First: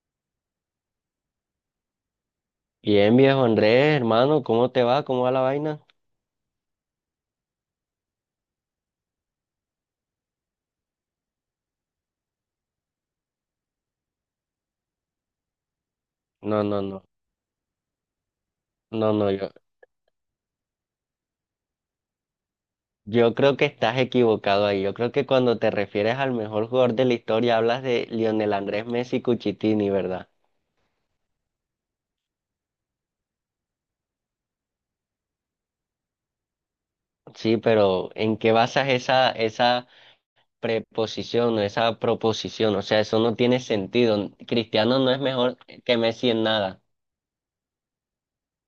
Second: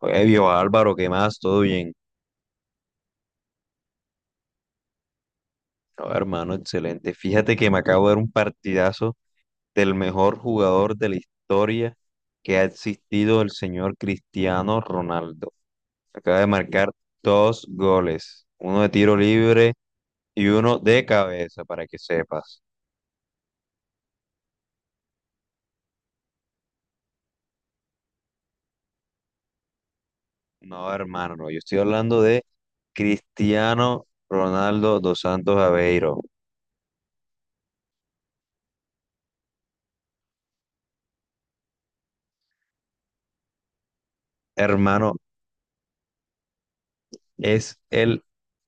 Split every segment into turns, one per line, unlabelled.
Oye, viejo Álvaro, ¿qué más? ¿Todo bien?
Bien, viejo Andrés, hermano, ¿cómo te va? ¿Cómo va la vaina?
No, hermano, excelente. Fíjate que me acabo de ver un partidazo del mejor jugador de la historia que ha existido, el señor Cristiano Ronaldo. Acaba de
No, no,
marcar
no,
dos goles, uno de
no,
tiro
no, yo,
libre y uno de cabeza, para que sepas.
yo creo que estás equivocado ahí. Yo creo que cuando te refieres al mejor jugador de la historia hablas de Lionel Andrés Messi Cuchitini, ¿verdad?
No, hermano, no, yo estoy hablando de Cristiano Ronaldo dos Santos Aveiro.
Sí, pero ¿en qué basas esa preposición o esa proposición? O sea, eso no tiene sentido. Cristiano no
Hermano,
es mejor que Messi en nada.
es el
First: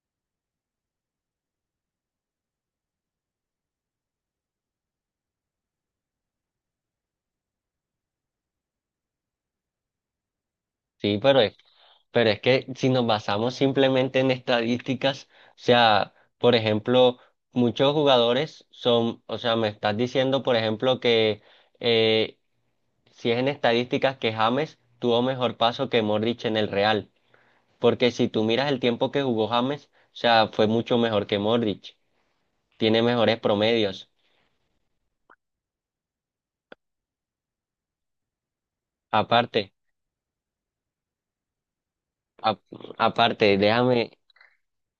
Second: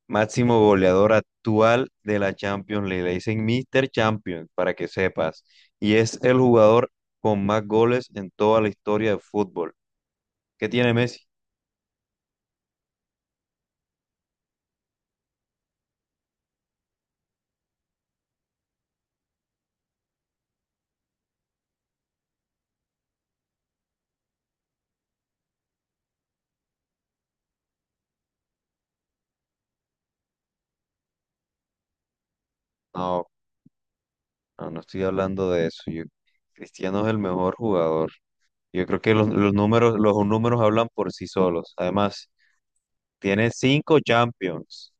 máximo goleador actual de la Champions League. Le dicen Mr. Champions, para que sepas. Y es el jugador con más goles en toda la historia del fútbol. ¿Qué tiene
Sí,
Messi?
pero es. Pero es que si nos basamos simplemente en estadísticas, o sea, por ejemplo, muchos jugadores son, o sea, me estás diciendo, por ejemplo, que eh, si es en estadísticas que James tuvo mejor paso que Modric en el Real, porque si tú miras el tiempo que jugó James, o sea, fue mucho mejor que Modric, tiene
No,
mejores promedios.
no, no estoy hablando de eso. Cristiano es el mejor jugador. Yo creo que los
Aparte,
números, los números hablan por sí solos. Además,
ap-
tiene
aparte,
cinco
déjame.
Champions.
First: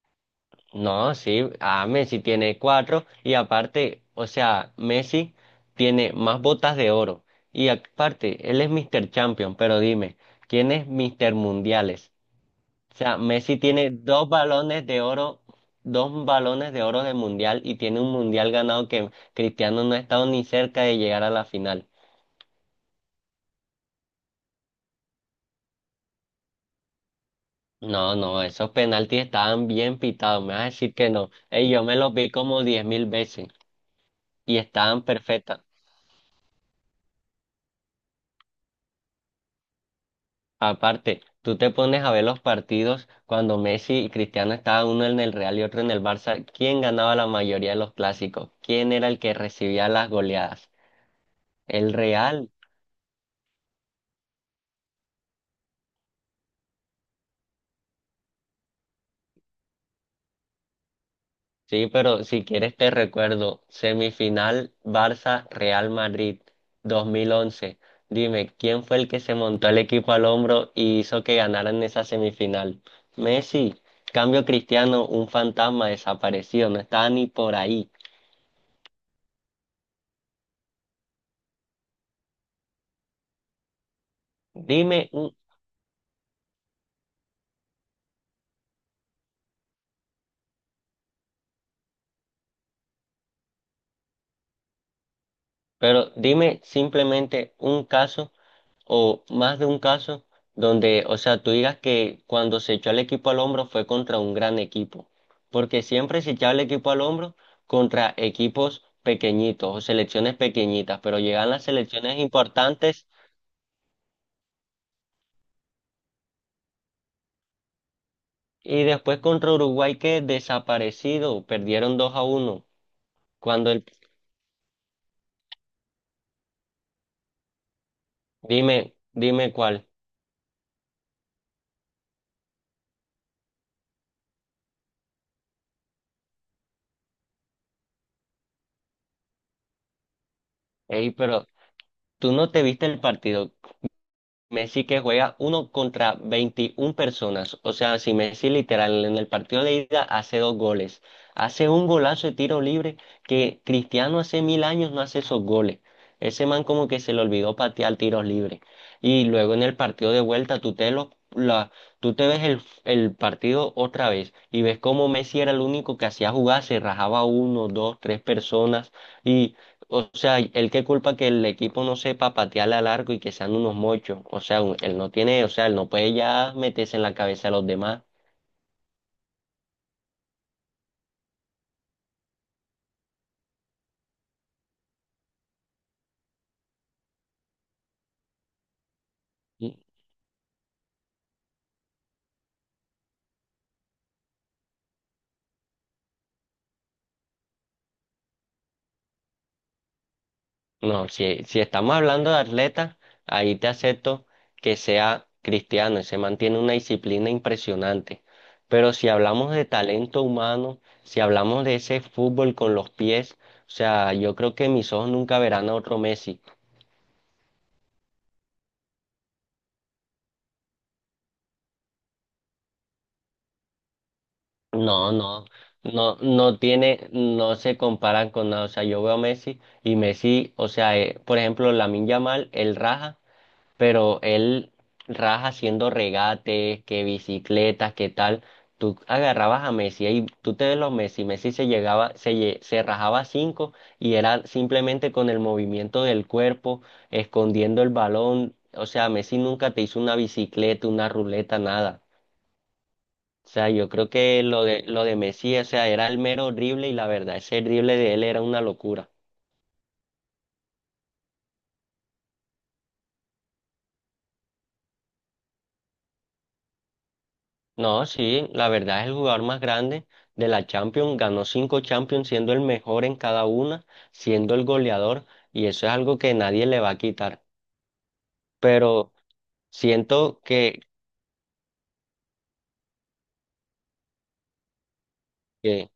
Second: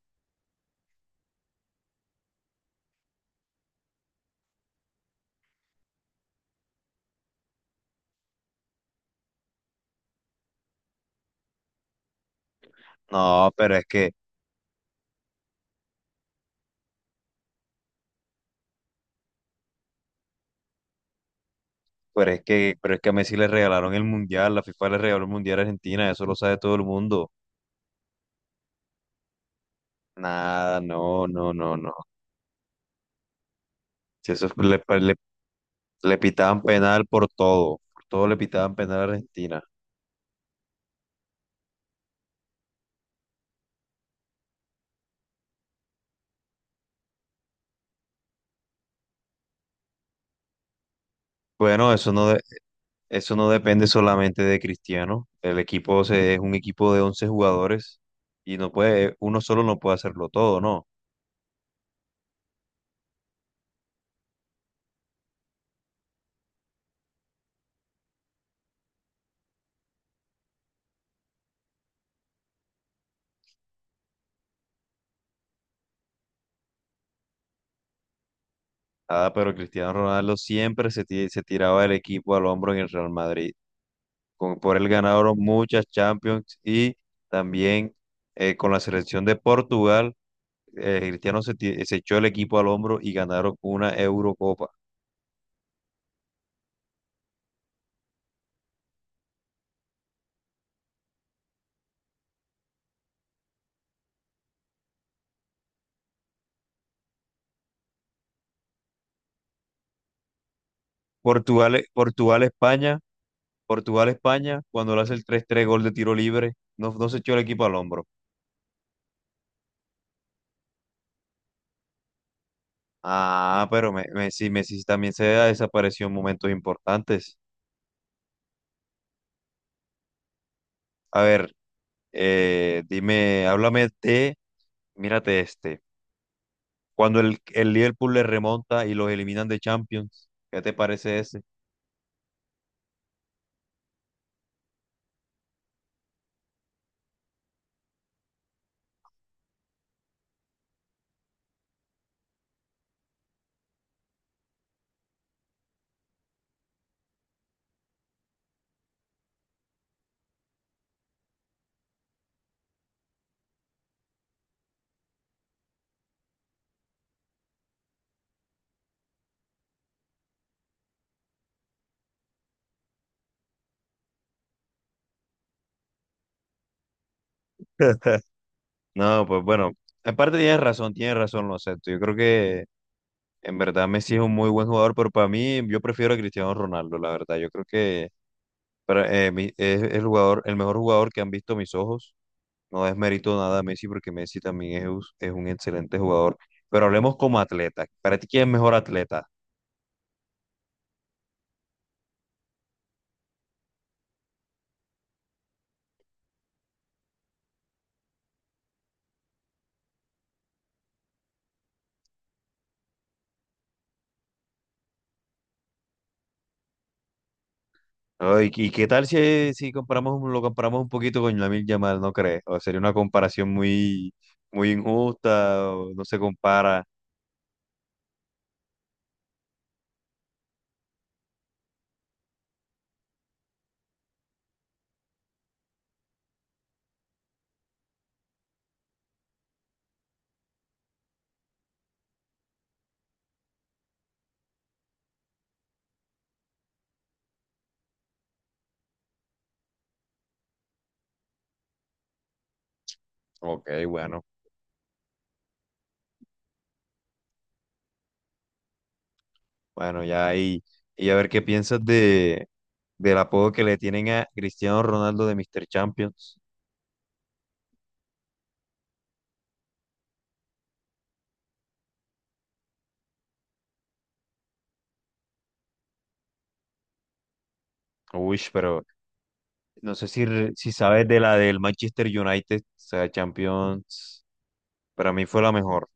No, sí, a Messi tiene cuatro y aparte, o sea, Messi tiene más botas de oro y aparte, él es Mr. Champion, pero dime, ¿quién es Mr. Mundiales? O sea,
No,
Messi
pero es
tiene
que,
dos balones de oro, dos balones de oro de mundial y tiene un mundial ganado que Cristiano no ha estado ni cerca de llegar a la final.
pero es que, pero es que a Messi le regalaron el Mundial, la FIFA le regaló el Mundial a Argentina, eso lo sabe todo el mundo.
No, no, esos penaltis estaban bien pitados, me vas a
Nada,
decir que
no,
no.
no,
Ey,
no,
yo
no.
me los vi como diez mil veces
Si eso
y
fue- le, pa-
estaban
le-
perfectas.
Le pitaban penal por todo le pitaban penal a Argentina.
Aparte, tú te pones a ver los partidos cuando Messi y Cristiano estaban uno en el Real y otro en el Barça. ¿Quién ganaba la mayoría de los clásicos? ¿Quién era el que recibía las goleadas? El
Bueno,
Real.
eso no depende solamente de Cristiano. Es un equipo de 11 jugadores y no puede, uno solo no puede hacerlo todo, ¿no?
Sí, pero si quieres te recuerdo, semifinal Barça-Real Madrid 2011. Dime, ¿quién fue el que se montó el equipo al hombro y hizo que ganaran esa semifinal? Messi. Cambio Cristiano, un fantasma desaparecido, no estaba ni por ahí.
Ah, pero Cristiano Ronaldo siempre se tiraba el equipo al hombro en el Real Madrid. Con, por él
Dime.
ganaron muchas Champions y también con la selección de Portugal, Cristiano se echó el equipo al hombro y ganaron una Eurocopa.
Pero dime simplemente un caso o más de un caso donde, o sea, tú digas que cuando se echó el equipo al hombro fue contra un gran equipo, porque siempre se echaba el equipo al hombro contra equipos pequeñitos o selecciones pequeñitas, pero llegan las
Portugal,
selecciones
Portugal, España,
importantes
Portugal, España, cuando le hace el tres tres gol de tiro libre, no, no se echó el equipo al hombro.
y después contra Uruguay que desaparecido, perdieron 2 a uno.
Ah,
Cuando el,
pero Messi, Messi también se desapareció en momentos importantes.
dime cuál.
A ver, dime, háblame de, mírate este, cuando el Liverpool le remonta y los eliminan de Champions, ¿qué te
Ey,
parece ese?
pero tú no te viste el partido. Messi que juega uno contra 21 personas. O sea, si Messi literal en el partido de ida hace dos goles, hace un golazo de tiro libre que Cristiano hace mil años no hace esos goles. Ese man como que se le olvidó patear tiros libres. Y luego en el partido de vuelta tú te, lo, la, tú te ves el partido otra vez y ves cómo Messi era el único que hacía jugar, se rajaba uno, dos, tres personas. O sea, él qué culpa que el equipo no sepa patearle a largo y que sean unos mochos. O sea, él no tiene, o sea, él no puede ya meterse en la cabeza de los demás.
No, pues bueno, en parte tienes razón, lo acepto. Yo creo que en verdad Messi es un muy buen jugador, pero para mí yo prefiero a Cristiano Ronaldo, la verdad. Yo creo que
Mm,
es el mejor jugador que han visto mis ojos. No desmerito nada a Messi porque Messi también es un excelente jugador. Pero hablemos como atleta. ¿Para ti quién es mejor atleta?
No, si estamos hablando de atletas, ahí te acepto que sea cristiano, se mantiene una disciplina impresionante. Pero si hablamos de talento humano, si hablamos de ese fútbol con los pies, o sea, yo creo que mis ojos nunca verán a otro Messi.
Ay, ¿y qué tal si comparamos, lo comparamos un poquito con Lamine Yamal, no crees? O sería una comparación muy, muy
No, no,
injusta, o no
no,
se
no
compara.
tiene, no se comparan con nada. O sea, yo veo a Messi y Messi, o sea, por ejemplo, Lamine Yamal, él raja, pero él raja haciendo regates, que bicicletas, que tal. Tú agarrabas a Messi y tú te ves los Messi, Messi se llegaba, se, se rajaba cinco y era simplemente con el movimiento del cuerpo, escondiendo el balón. O sea, Messi nunca te hizo una bicicleta, una ruleta, nada. O
Ok,
sea, yo creo que lo de Messi, o sea, era el mero horrible y la verdad, ese drible de él era una locura.
bueno, ya ahí. Y a ver qué piensas de, del apodo que le tienen a Cristiano Ronaldo de Mr. Champions.
No, sí, la verdad es el jugador más grande de la Champions, ganó cinco Champions siendo el mejor en cada una, siendo el goleador, y eso es algo que nadie le va a quitar.
Uy, pero
Pero
no sé
siento
si sabes de la del Manchester United, o sea, Champions, para mí fue la mejor,
que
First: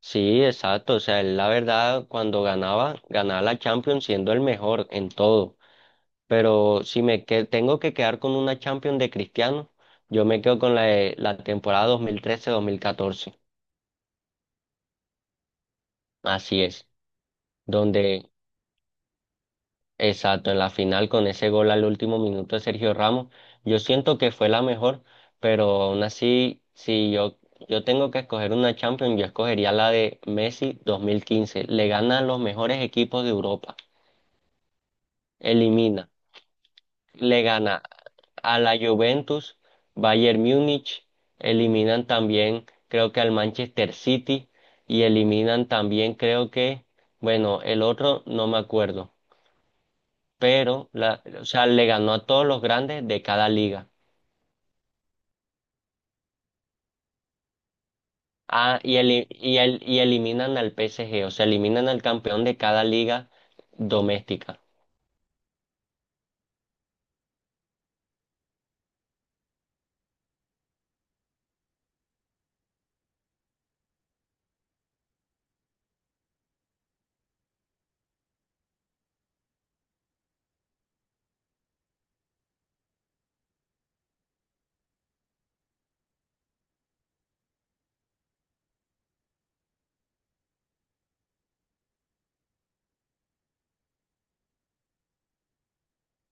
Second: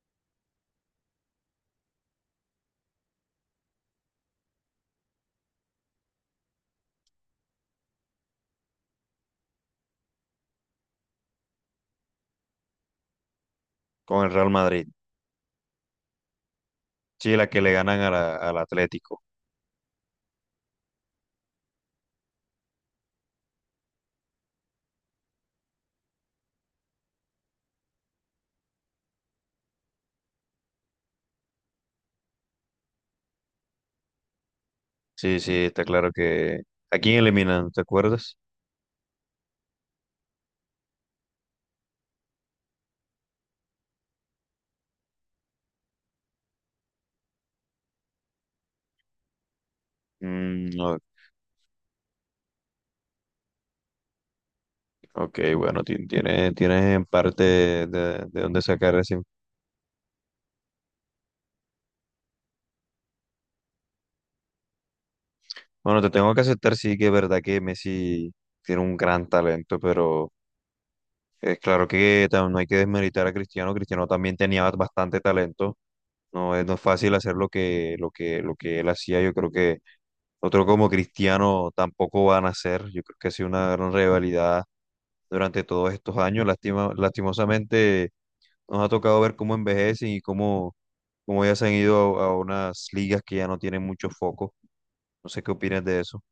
sí, exacto, o sea, él la verdad cuando ganaba, ganaba la Champions siendo el mejor en todo. Pero si me tengo que quedar con una Champions de Cristiano, yo me quedo con la, la temporada 2013-2014.
con el Real Madrid.
Así es,
Sí, la que le ganan a
donde,
al Atlético.
exacto, en la final con ese gol al último minuto de Sergio Ramos, yo siento que fue la mejor, pero aún así, si yo, yo tengo que escoger una Champions, yo escogería la de Messi 2015. Le gana a los mejores equipos de Europa,
Sí, sí, está
elimina.
claro que... ¿A quién
Le
eliminan?
gana
¿Te acuerdas?
a la Juventus, Bayern Múnich, eliminan también creo que al Manchester City y eliminan también creo que, bueno, el otro no me acuerdo,
Mm,
pero
o-
la, o sea, le ganó a todos los grandes de cada liga.
ok, bueno, tienes, tienes en parte de dónde
Ah,
sacar
y,
ese...
y eliminan al PSG, o sea, eliminan al campeón de cada liga doméstica.
Bueno, te tengo que aceptar, sí, que es verdad que Messi tiene un gran talento, pero es claro que no hay que desmeritar a Cristiano. Cristiano también tenía bastante talento. No es fácil hacer lo que él hacía. Yo creo que otro como Cristiano tampoco van a hacer. Yo creo que ha sido una gran rivalidad durante todos estos años. Lastimosamente nos ha tocado ver cómo envejecen y cómo, cómo ya se han ido a unas ligas que ya no tienen mucho foco. No sé qué opinas de eso.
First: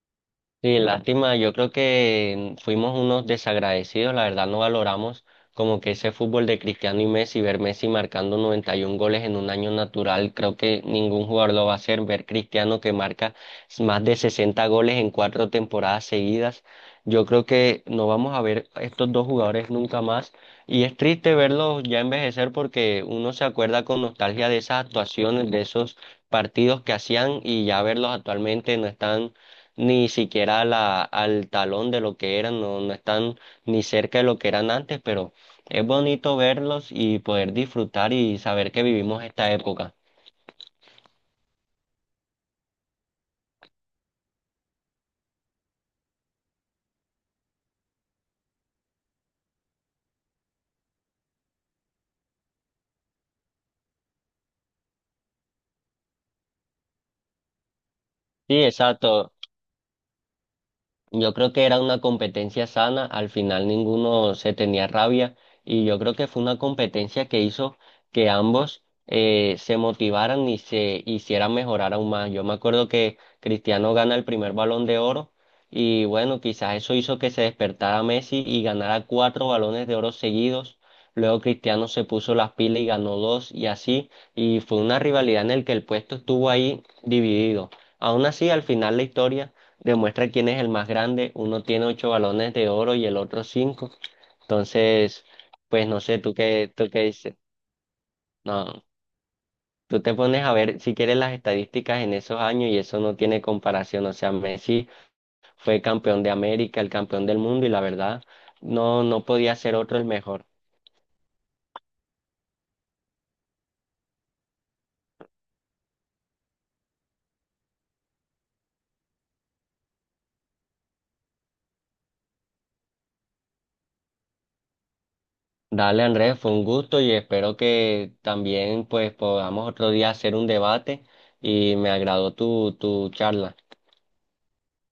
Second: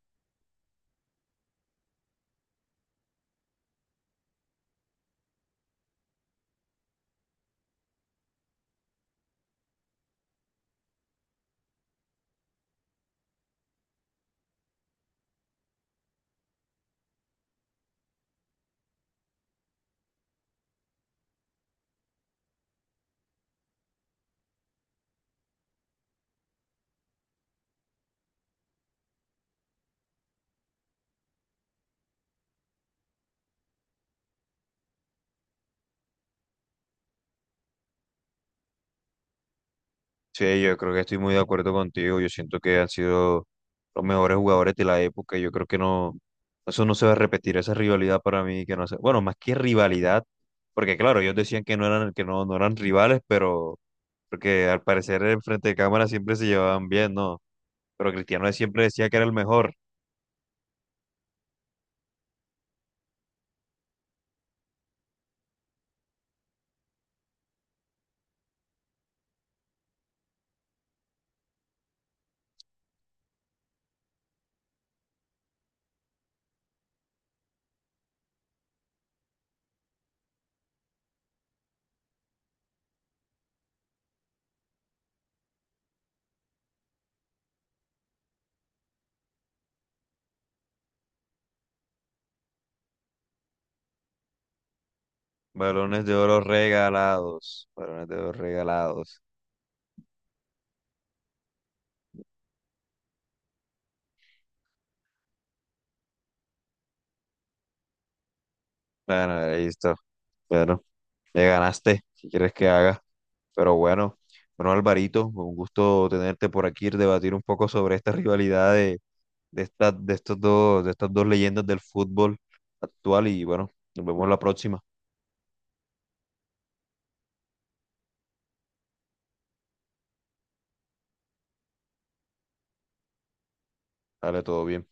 Sí, lástima, yo creo que fuimos unos desagradecidos, la verdad no valoramos como que ese fútbol de Cristiano y Messi, ver Messi marcando 91 goles en un año natural, creo que ningún jugador lo va a hacer, ver Cristiano que marca más de 60 goles en cuatro temporadas seguidas, yo creo que no vamos a ver a estos dos jugadores nunca más y es triste verlos ya envejecer porque uno se acuerda con nostalgia de esas actuaciones, de esos partidos que hacían y ya verlos actualmente no están ni siquiera a la, al talón de lo que eran, no, no están ni cerca de lo que eran antes, pero es bonito verlos y poder disfrutar y saber que vivimos esta época.
Sí, yo creo que estoy muy de acuerdo contigo. Yo siento que han sido los mejores jugadores de la época. Yo creo que no, eso no se va a repetir, esa rivalidad para mí que no sé. Bueno, más que rivalidad, porque claro, ellos decían que no eran, que no, no eran rivales, pero porque al parecer en frente de cámara siempre se llevaban bien, ¿no? Pero Cristiano
Sí,
siempre decía que era
exacto.
el mejor.
Yo creo que era una competencia sana, al final ninguno se tenía rabia y yo creo que fue una competencia que hizo que ambos se motivaran y se hicieran mejorar aún más. Yo me acuerdo que Cristiano gana el primer Balón de Oro y bueno, quizás eso hizo que se despertara Messi y ganara cuatro Balones de Oro seguidos. Luego Cristiano se puso las pilas y ganó dos y así, y fue una rivalidad en el que el puesto estuvo ahí dividido. Aún así, al final la historia demuestra quién es el más grande. Uno tiene ocho balones de oro y el otro cinco. Entonces, pues no
Balones de
sé, tú
oro
qué, tú qué dices.
regalados. Balones de oro
No,
regalados.
tú te pones a ver si quieres las estadísticas en esos años y eso no tiene comparación. O sea, Messi fue campeón de América, el campeón del mundo y la verdad, no, no
Bueno,
podía ser
listo.
otro el mejor.
Bueno, me ganaste. Si quieres que haga. Pero bueno, bueno, Alvarito, un gusto tenerte por aquí, debatir un poco sobre esta rivalidad de, de estos dos, de estas dos leyendas del fútbol actual. Y bueno, nos vemos la próxima.
Dale, Andrés, fue un gusto y espero que también pues podamos otro día hacer un debate y me agradó tu, tu charla.
Dale, todo bien.